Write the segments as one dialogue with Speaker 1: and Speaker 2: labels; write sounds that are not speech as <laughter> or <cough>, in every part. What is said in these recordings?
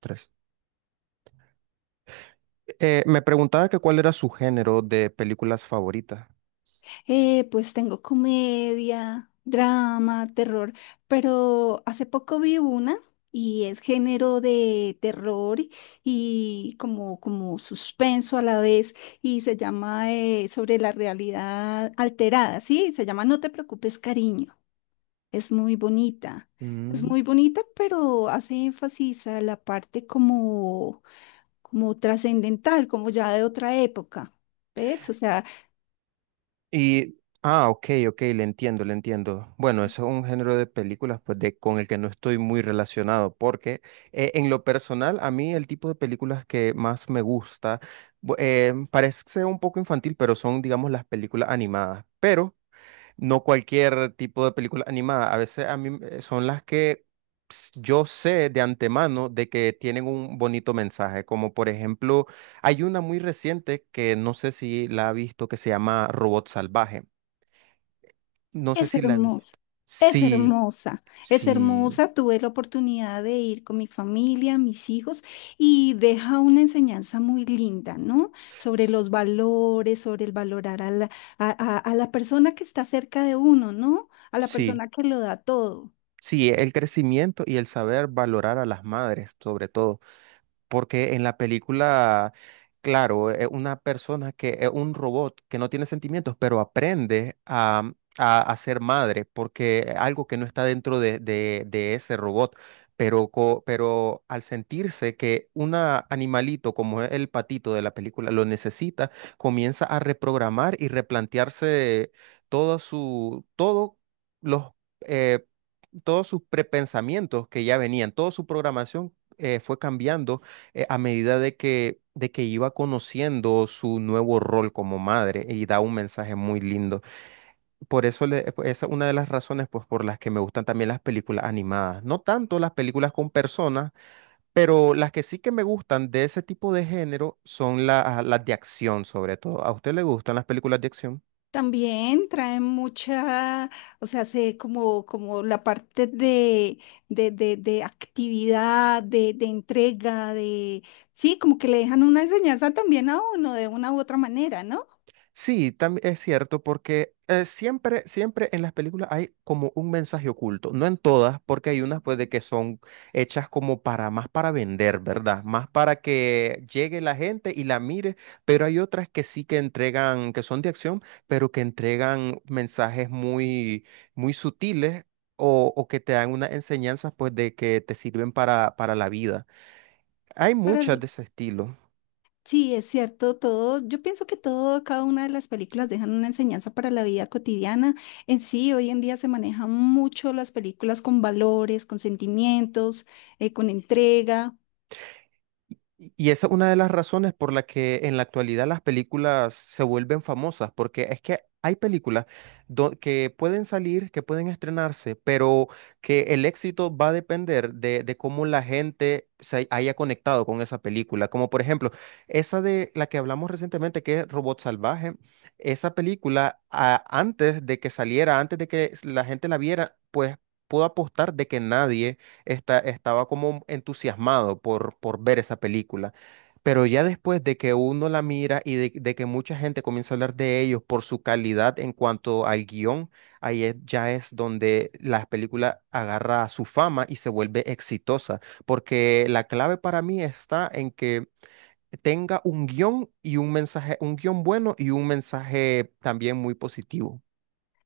Speaker 1: Tres. Me preguntaba que cuál era su género de películas favorita.
Speaker 2: Pues tengo comedia, drama, terror, pero hace poco vi una y es género de terror y como, como suspenso a la vez y se llama sobre la realidad alterada, ¿sí? Se llama No te preocupes, cariño. Es muy bonita, es
Speaker 1: Mm.
Speaker 2: muy bonita, pero hace énfasis a la parte como, como trascendental, como ya de otra época. ¿Ves? O sea,
Speaker 1: Ok, ok, le entiendo, le entiendo. Bueno, eso es un género de películas pues, con el que no estoy muy relacionado, porque en lo personal, a mí el tipo de películas que más me gusta, parece un poco infantil, pero son, digamos, las películas animadas. Pero no cualquier tipo de película animada. A veces a mí son las que yo sé de antemano de que tienen un bonito mensaje, como por ejemplo, hay una muy reciente que no sé si la ha visto que se llama Robot Salvaje. No sé
Speaker 2: es
Speaker 1: si la ha
Speaker 2: hermosa,
Speaker 1: visto.
Speaker 2: es
Speaker 1: Sí,
Speaker 2: hermosa, es
Speaker 1: sí,
Speaker 2: hermosa. Tuve la oportunidad de ir con mi familia, mis hijos, y deja una enseñanza muy linda, ¿no? Sobre
Speaker 1: s-
Speaker 2: los valores, sobre el valorar a la, a la persona que está cerca de uno, ¿no? A la
Speaker 1: sí.
Speaker 2: persona que lo da todo.
Speaker 1: Sí, el crecimiento y el saber valorar a las madres, sobre todo. Porque en la película, claro, es una persona que es un robot que no tiene sentimientos, pero aprende a ser madre, porque es algo que no está dentro de ese robot. Pero, pero al sentirse que un animalito como es el patito de la película lo necesita, comienza a reprogramar y replantearse todo los, eh, todos sus prepensamientos que ya venían, toda su programación fue cambiando a medida de que iba conociendo su nuevo rol como madre y da un mensaje muy lindo. Esa es una de las razones pues, por las que me gustan también las películas animadas. No tanto las películas con personas, pero las que sí que me gustan de ese tipo de género son las de acción sobre todo. ¿A usted le gustan las películas de acción?
Speaker 2: También traen mucha, o sea, se como, como la parte de actividad, de entrega, de, sí, como que le dejan una enseñanza también a uno de una u otra manera, ¿no?
Speaker 1: Sí, también es cierto, porque siempre, siempre en las películas hay como un mensaje oculto. No en todas, porque hay unas pues de que son hechas como para más para vender, ¿verdad? Más para que llegue la gente y la mire, pero hay otras que sí que entregan, que son de acción, pero que entregan mensajes muy, muy sutiles. O que te dan unas enseñanzas pues de que te sirven para la vida. Hay
Speaker 2: Para
Speaker 1: muchas de
Speaker 2: el-
Speaker 1: ese estilo.
Speaker 2: sí, es cierto, todo, yo pienso que todo, cada una de las películas dejan una enseñanza para la vida cotidiana. En sí, hoy en día se manejan mucho las películas con valores, con sentimientos, con entrega.
Speaker 1: Y y esa es una de las razones por la que en la actualidad las películas se vuelven famosas, porque es que hay películas que pueden salir, que pueden estrenarse, pero que el éxito va a depender de cómo la gente se haya conectado con esa película. Como por ejemplo, esa de la que hablamos recientemente, que es Robot Salvaje, esa película antes de que saliera, antes de que la gente la viera, pues pudo apostar de que nadie estaba como entusiasmado por ver esa película. Pero ya después de que uno la mira y de que mucha gente comienza a hablar de ellos por su calidad en cuanto al guión, ya es donde la película agarra su fama y se vuelve exitosa. Porque la clave para mí está en que tenga un guión y un mensaje, un guión bueno y un mensaje también muy positivo.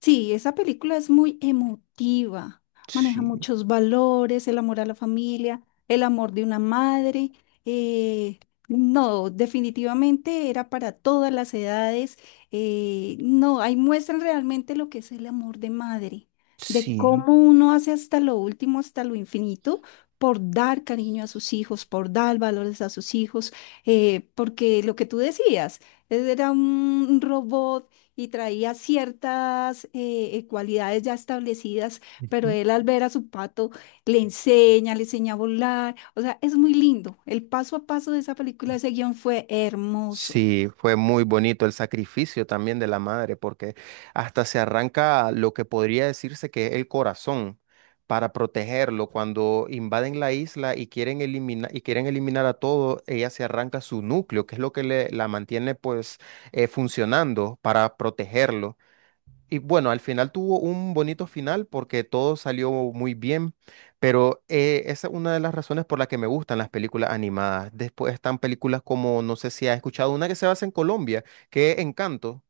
Speaker 2: Sí, esa película es muy emotiva, maneja
Speaker 1: Sí,
Speaker 2: muchos valores, el amor a la familia, el amor de una madre. eh, no, definitivamente era para todas las edades. No, ahí muestran realmente lo que es el amor de madre, de
Speaker 1: sí.
Speaker 2: cómo uno hace hasta lo último, hasta lo infinito, por dar cariño a sus hijos, por dar valores a sus hijos, porque lo que tú decías, él era un robot y traía ciertas cualidades ya establecidas, pero él al ver a su pato le enseña a volar, o sea, es muy lindo. El paso a paso de esa película, ese guión fue hermoso.
Speaker 1: Sí, fue muy bonito el sacrificio también de la madre, porque hasta se arranca lo que podría decirse que es el corazón para protegerlo. Cuando invaden la isla y quieren eliminar a todo, ella se arranca su núcleo, que es lo que le, la mantiene pues funcionando para protegerlo. Y bueno, al final tuvo un bonito final porque todo salió muy bien, pero esa es una de las razones por la que me gustan las películas animadas. Después están películas como, no sé si has escuchado, una que se basa en Colombia, que es Encanto.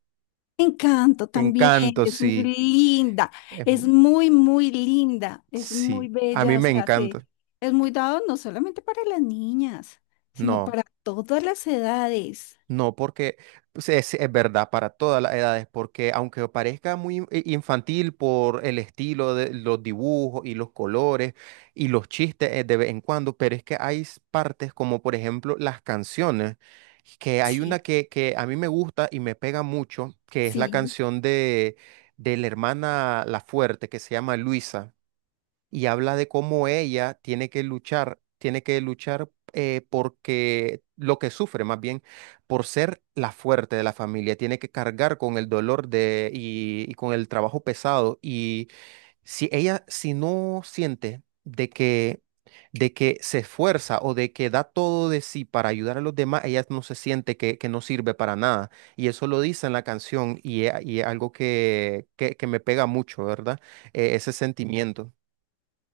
Speaker 2: Encanto también,
Speaker 1: Encanto,
Speaker 2: es muy
Speaker 1: sí.
Speaker 2: linda,
Speaker 1: Es
Speaker 2: es
Speaker 1: muy-
Speaker 2: muy, muy linda, es muy
Speaker 1: Sí, a mí
Speaker 2: bella, o
Speaker 1: me
Speaker 2: sea,
Speaker 1: encanta.
Speaker 2: es muy dado no solamente para las niñas, sino
Speaker 1: No.
Speaker 2: para todas las edades.
Speaker 1: No, porque pues, es verdad para todas las edades, porque aunque parezca muy infantil por el estilo de los dibujos y los colores y los chistes de vez en cuando, pero es que hay partes como por ejemplo las canciones, que hay una
Speaker 2: Sí,
Speaker 1: que a mí me gusta y me pega mucho, que es la
Speaker 2: sí,
Speaker 1: canción de la hermana La Fuerte, que se llama Luisa y habla de cómo ella tiene que luchar porque lo que sufre más bien por ser la fuerte de la familia, tiene que cargar con el dolor de y con el trabajo pesado y si ella si no siente de que se esfuerza o de que da todo de sí para ayudar a los demás, ella no se siente que no sirve para nada. Y eso lo dice en la canción y, y es algo que me pega mucho, ¿verdad? Ese sentimiento.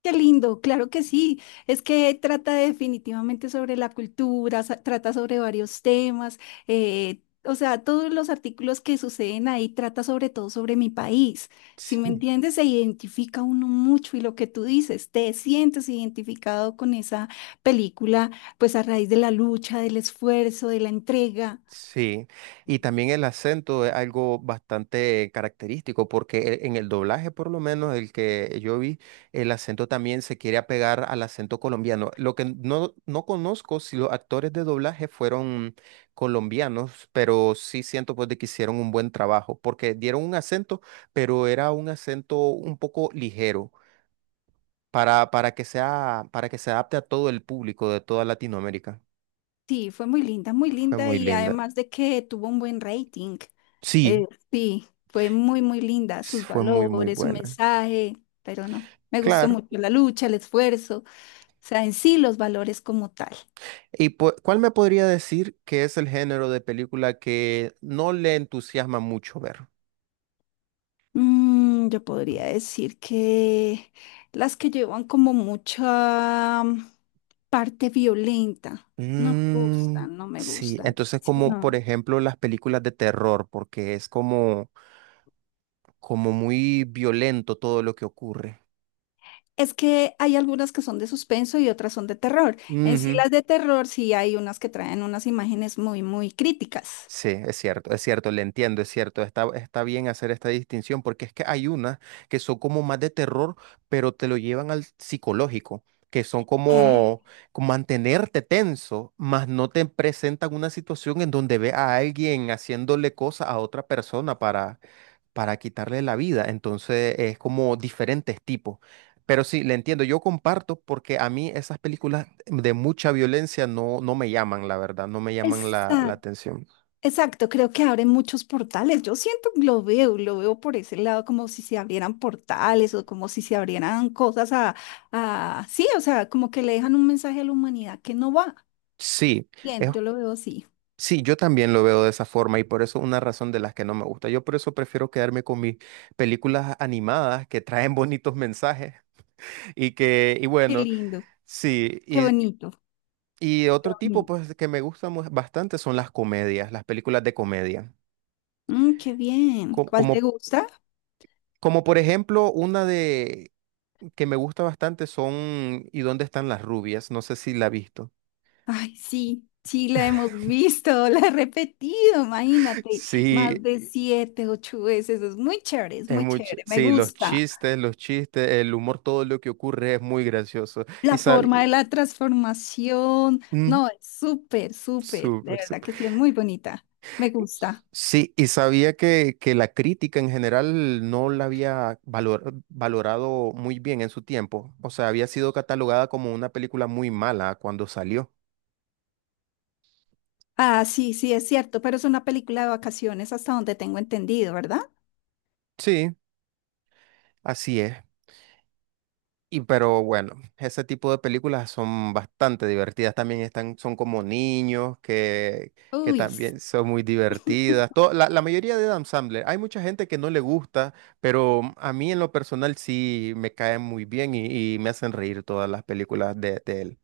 Speaker 2: qué lindo, claro que sí. Es que trata definitivamente sobre la cultura, trata sobre varios temas. O sea, todos los artículos que suceden ahí trata sobre todo sobre mi país. Si me
Speaker 1: Sí.
Speaker 2: entiendes, se identifica uno mucho y lo que tú dices, te sientes identificado con esa película, pues a raíz de la lucha, del esfuerzo, de la entrega.
Speaker 1: Sí, y también el acento es algo bastante característico porque en el doblaje, por lo menos el que yo vi, el acento también se quiere apegar al acento colombiano. Lo que no, no conozco si los actores de doblaje fueron colombianos, pero sí siento pues de que hicieron un buen trabajo porque dieron un acento, pero era un acento un poco ligero para que sea, para que se adapte a todo el público de toda Latinoamérica.
Speaker 2: Sí, fue muy
Speaker 1: Fue
Speaker 2: linda
Speaker 1: muy
Speaker 2: y
Speaker 1: linda.
Speaker 2: además de que tuvo un buen rating. Eh,
Speaker 1: Sí,
Speaker 2: sí, fue muy, muy linda,
Speaker 1: sí,
Speaker 2: sus
Speaker 1: fue muy, muy
Speaker 2: valores, su
Speaker 1: buena.
Speaker 2: mensaje, pero no, me gustó
Speaker 1: Claro.
Speaker 2: mucho la lucha, el esfuerzo, o sea, en sí los valores como tal.
Speaker 1: Cuál me podría decir que es el género de película que no le entusiasma mucho ver?
Speaker 2: Yo podría decir que las que llevan como mucha parte violenta, no me
Speaker 1: Mm,
Speaker 2: gustan, no me
Speaker 1: sí,
Speaker 2: gustan.
Speaker 1: entonces
Speaker 2: Así
Speaker 1: como por
Speaker 2: no.
Speaker 1: ejemplo las películas de terror, porque es como, como muy violento todo lo que ocurre.
Speaker 2: Es que hay algunas que son de suspenso y otras son de terror. En sí
Speaker 1: Ujú.
Speaker 2: las de terror sí hay unas que traen unas imágenes muy, muy críticas.
Speaker 1: Sí, es cierto, le entiendo, es cierto, está, está bien hacer esta distinción porque es que hay unas que son como más de terror, pero te lo llevan al psicológico, que son
Speaker 2: Eh,
Speaker 1: como, como mantenerte tenso, más no te presentan una situación en donde ve a alguien haciéndole cosas a otra persona para quitarle la vida, entonces es como diferentes tipos. Pero sí, le entiendo, yo comparto porque a mí esas películas de mucha violencia no, no me llaman, la verdad, no me llaman la
Speaker 2: Exacto,
Speaker 1: atención.
Speaker 2: exacto, creo que abren muchos portales. Yo siento, lo veo por ese lado, como si se abrieran portales o como si se abrieran cosas a, sí, o sea, como que le dejan un mensaje a la humanidad que no va.
Speaker 1: Sí,
Speaker 2: Bien,
Speaker 1: es,
Speaker 2: yo lo veo así.
Speaker 1: sí, yo también lo veo de esa forma y por eso una razón de las que no me gusta. Yo por eso prefiero quedarme con mis películas animadas que traen bonitos mensajes <laughs> y que, y
Speaker 2: Qué
Speaker 1: bueno,
Speaker 2: lindo,
Speaker 1: sí,
Speaker 2: qué bonito,
Speaker 1: y
Speaker 2: qué
Speaker 1: otro tipo
Speaker 2: bonito.
Speaker 1: pues que me gusta bastante son las comedias, las películas de comedia.
Speaker 2: Mm, qué bien. ¿Cuál te
Speaker 1: Como,
Speaker 2: gusta?
Speaker 1: como, por ejemplo una de que me gusta bastante son ¿Y dónde están las rubias? No sé si la has visto.
Speaker 2: Ay, sí, sí, la hemos visto, <laughs> la he repetido,
Speaker 1: <laughs>
Speaker 2: imagínate, más
Speaker 1: Sí,
Speaker 2: de 7, 8 veces. Es
Speaker 1: es
Speaker 2: muy
Speaker 1: mucho,
Speaker 2: chévere, me
Speaker 1: sí,
Speaker 2: gusta.
Speaker 1: los chistes, el humor, todo lo que ocurre es muy gracioso. Y
Speaker 2: La
Speaker 1: sabía,
Speaker 2: forma de la transformación. No, es súper, súper. De
Speaker 1: súper,
Speaker 2: verdad
Speaker 1: súper.
Speaker 2: que sí, es muy bonita. Me gusta.
Speaker 1: Sí, y sabía que la crítica en general no la había valorado muy bien en su tiempo. O sea, había sido catalogada como una película muy mala cuando salió.
Speaker 2: Ah, sí, sí, es cierto, pero es una película de vacaciones hasta donde tengo entendido, ¿verdad?
Speaker 1: Sí, así es. Pero bueno, ese tipo de películas son bastante divertidas también, están, son como niños que
Speaker 2: Uy,
Speaker 1: también son muy divertidas. La, la mayoría de Adam Sandler, hay mucha gente que no le gusta, pero a mí en lo personal sí me caen muy bien y me hacen reír todas las películas de él.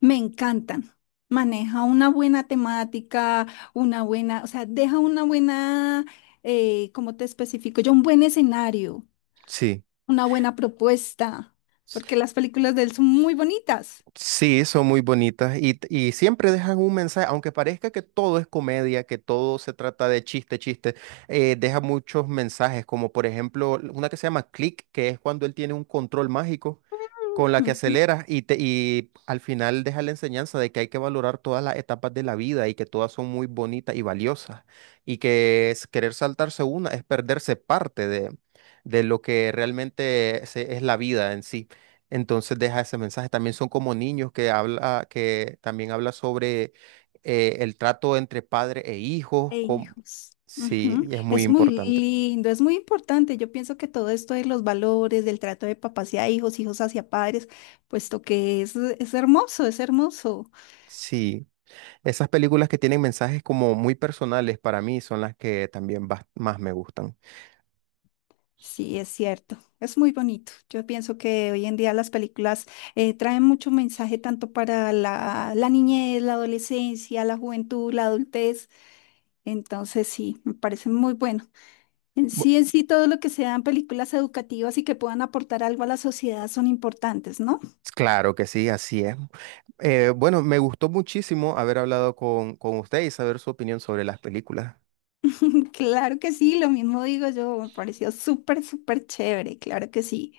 Speaker 2: me encantan. Maneja una buena temática, una buena, o sea, deja una buena, ¿cómo te especifico? Yo un buen escenario,
Speaker 1: Sí.
Speaker 2: una buena propuesta, porque las películas de él son muy bonitas.
Speaker 1: Sí, son muy bonitas y siempre dejan un mensaje, aunque parezca que todo es comedia, que todo se trata de chiste, chiste, deja muchos mensajes, como por ejemplo una que se llama Click, que es cuando él tiene un control mágico con la que
Speaker 2: Ujú.
Speaker 1: aceleras y, te, y al final deja la enseñanza de que hay que valorar todas las etapas de la vida y que todas son muy bonitas y valiosas y que es querer saltarse una es perderse parte de lo que realmente es la vida en sí. Entonces deja ese mensaje. También son como niños que habla, que también habla sobre el trato entre padre e hijos.
Speaker 2: E hijos.
Speaker 1: Sí,
Speaker 2: Ujú.
Speaker 1: es muy
Speaker 2: Es muy
Speaker 1: importante.
Speaker 2: lindo, es muy importante. Yo pienso que todo esto de los valores, del trato de papá hacia hijos, hijos hacia padres, puesto que es hermoso, es hermoso.
Speaker 1: Sí, esas películas que tienen mensajes como muy personales para mí son las que también más me gustan.
Speaker 2: Sí, es cierto, es muy bonito. Yo pienso que hoy en día las películas traen mucho mensaje tanto para la niñez, la adolescencia, la juventud, la adultez. Entonces, sí, me parece muy bueno.
Speaker 1: Bu-
Speaker 2: En sí, todo lo que sean películas educativas y que puedan aportar algo a la sociedad son importantes, ¿no?
Speaker 1: Claro que sí, así es. Bueno, me gustó muchísimo haber hablado con usted y saber su opinión sobre las películas.
Speaker 2: <laughs> Claro que sí, lo mismo digo yo, me pareció súper, súper chévere, claro que sí.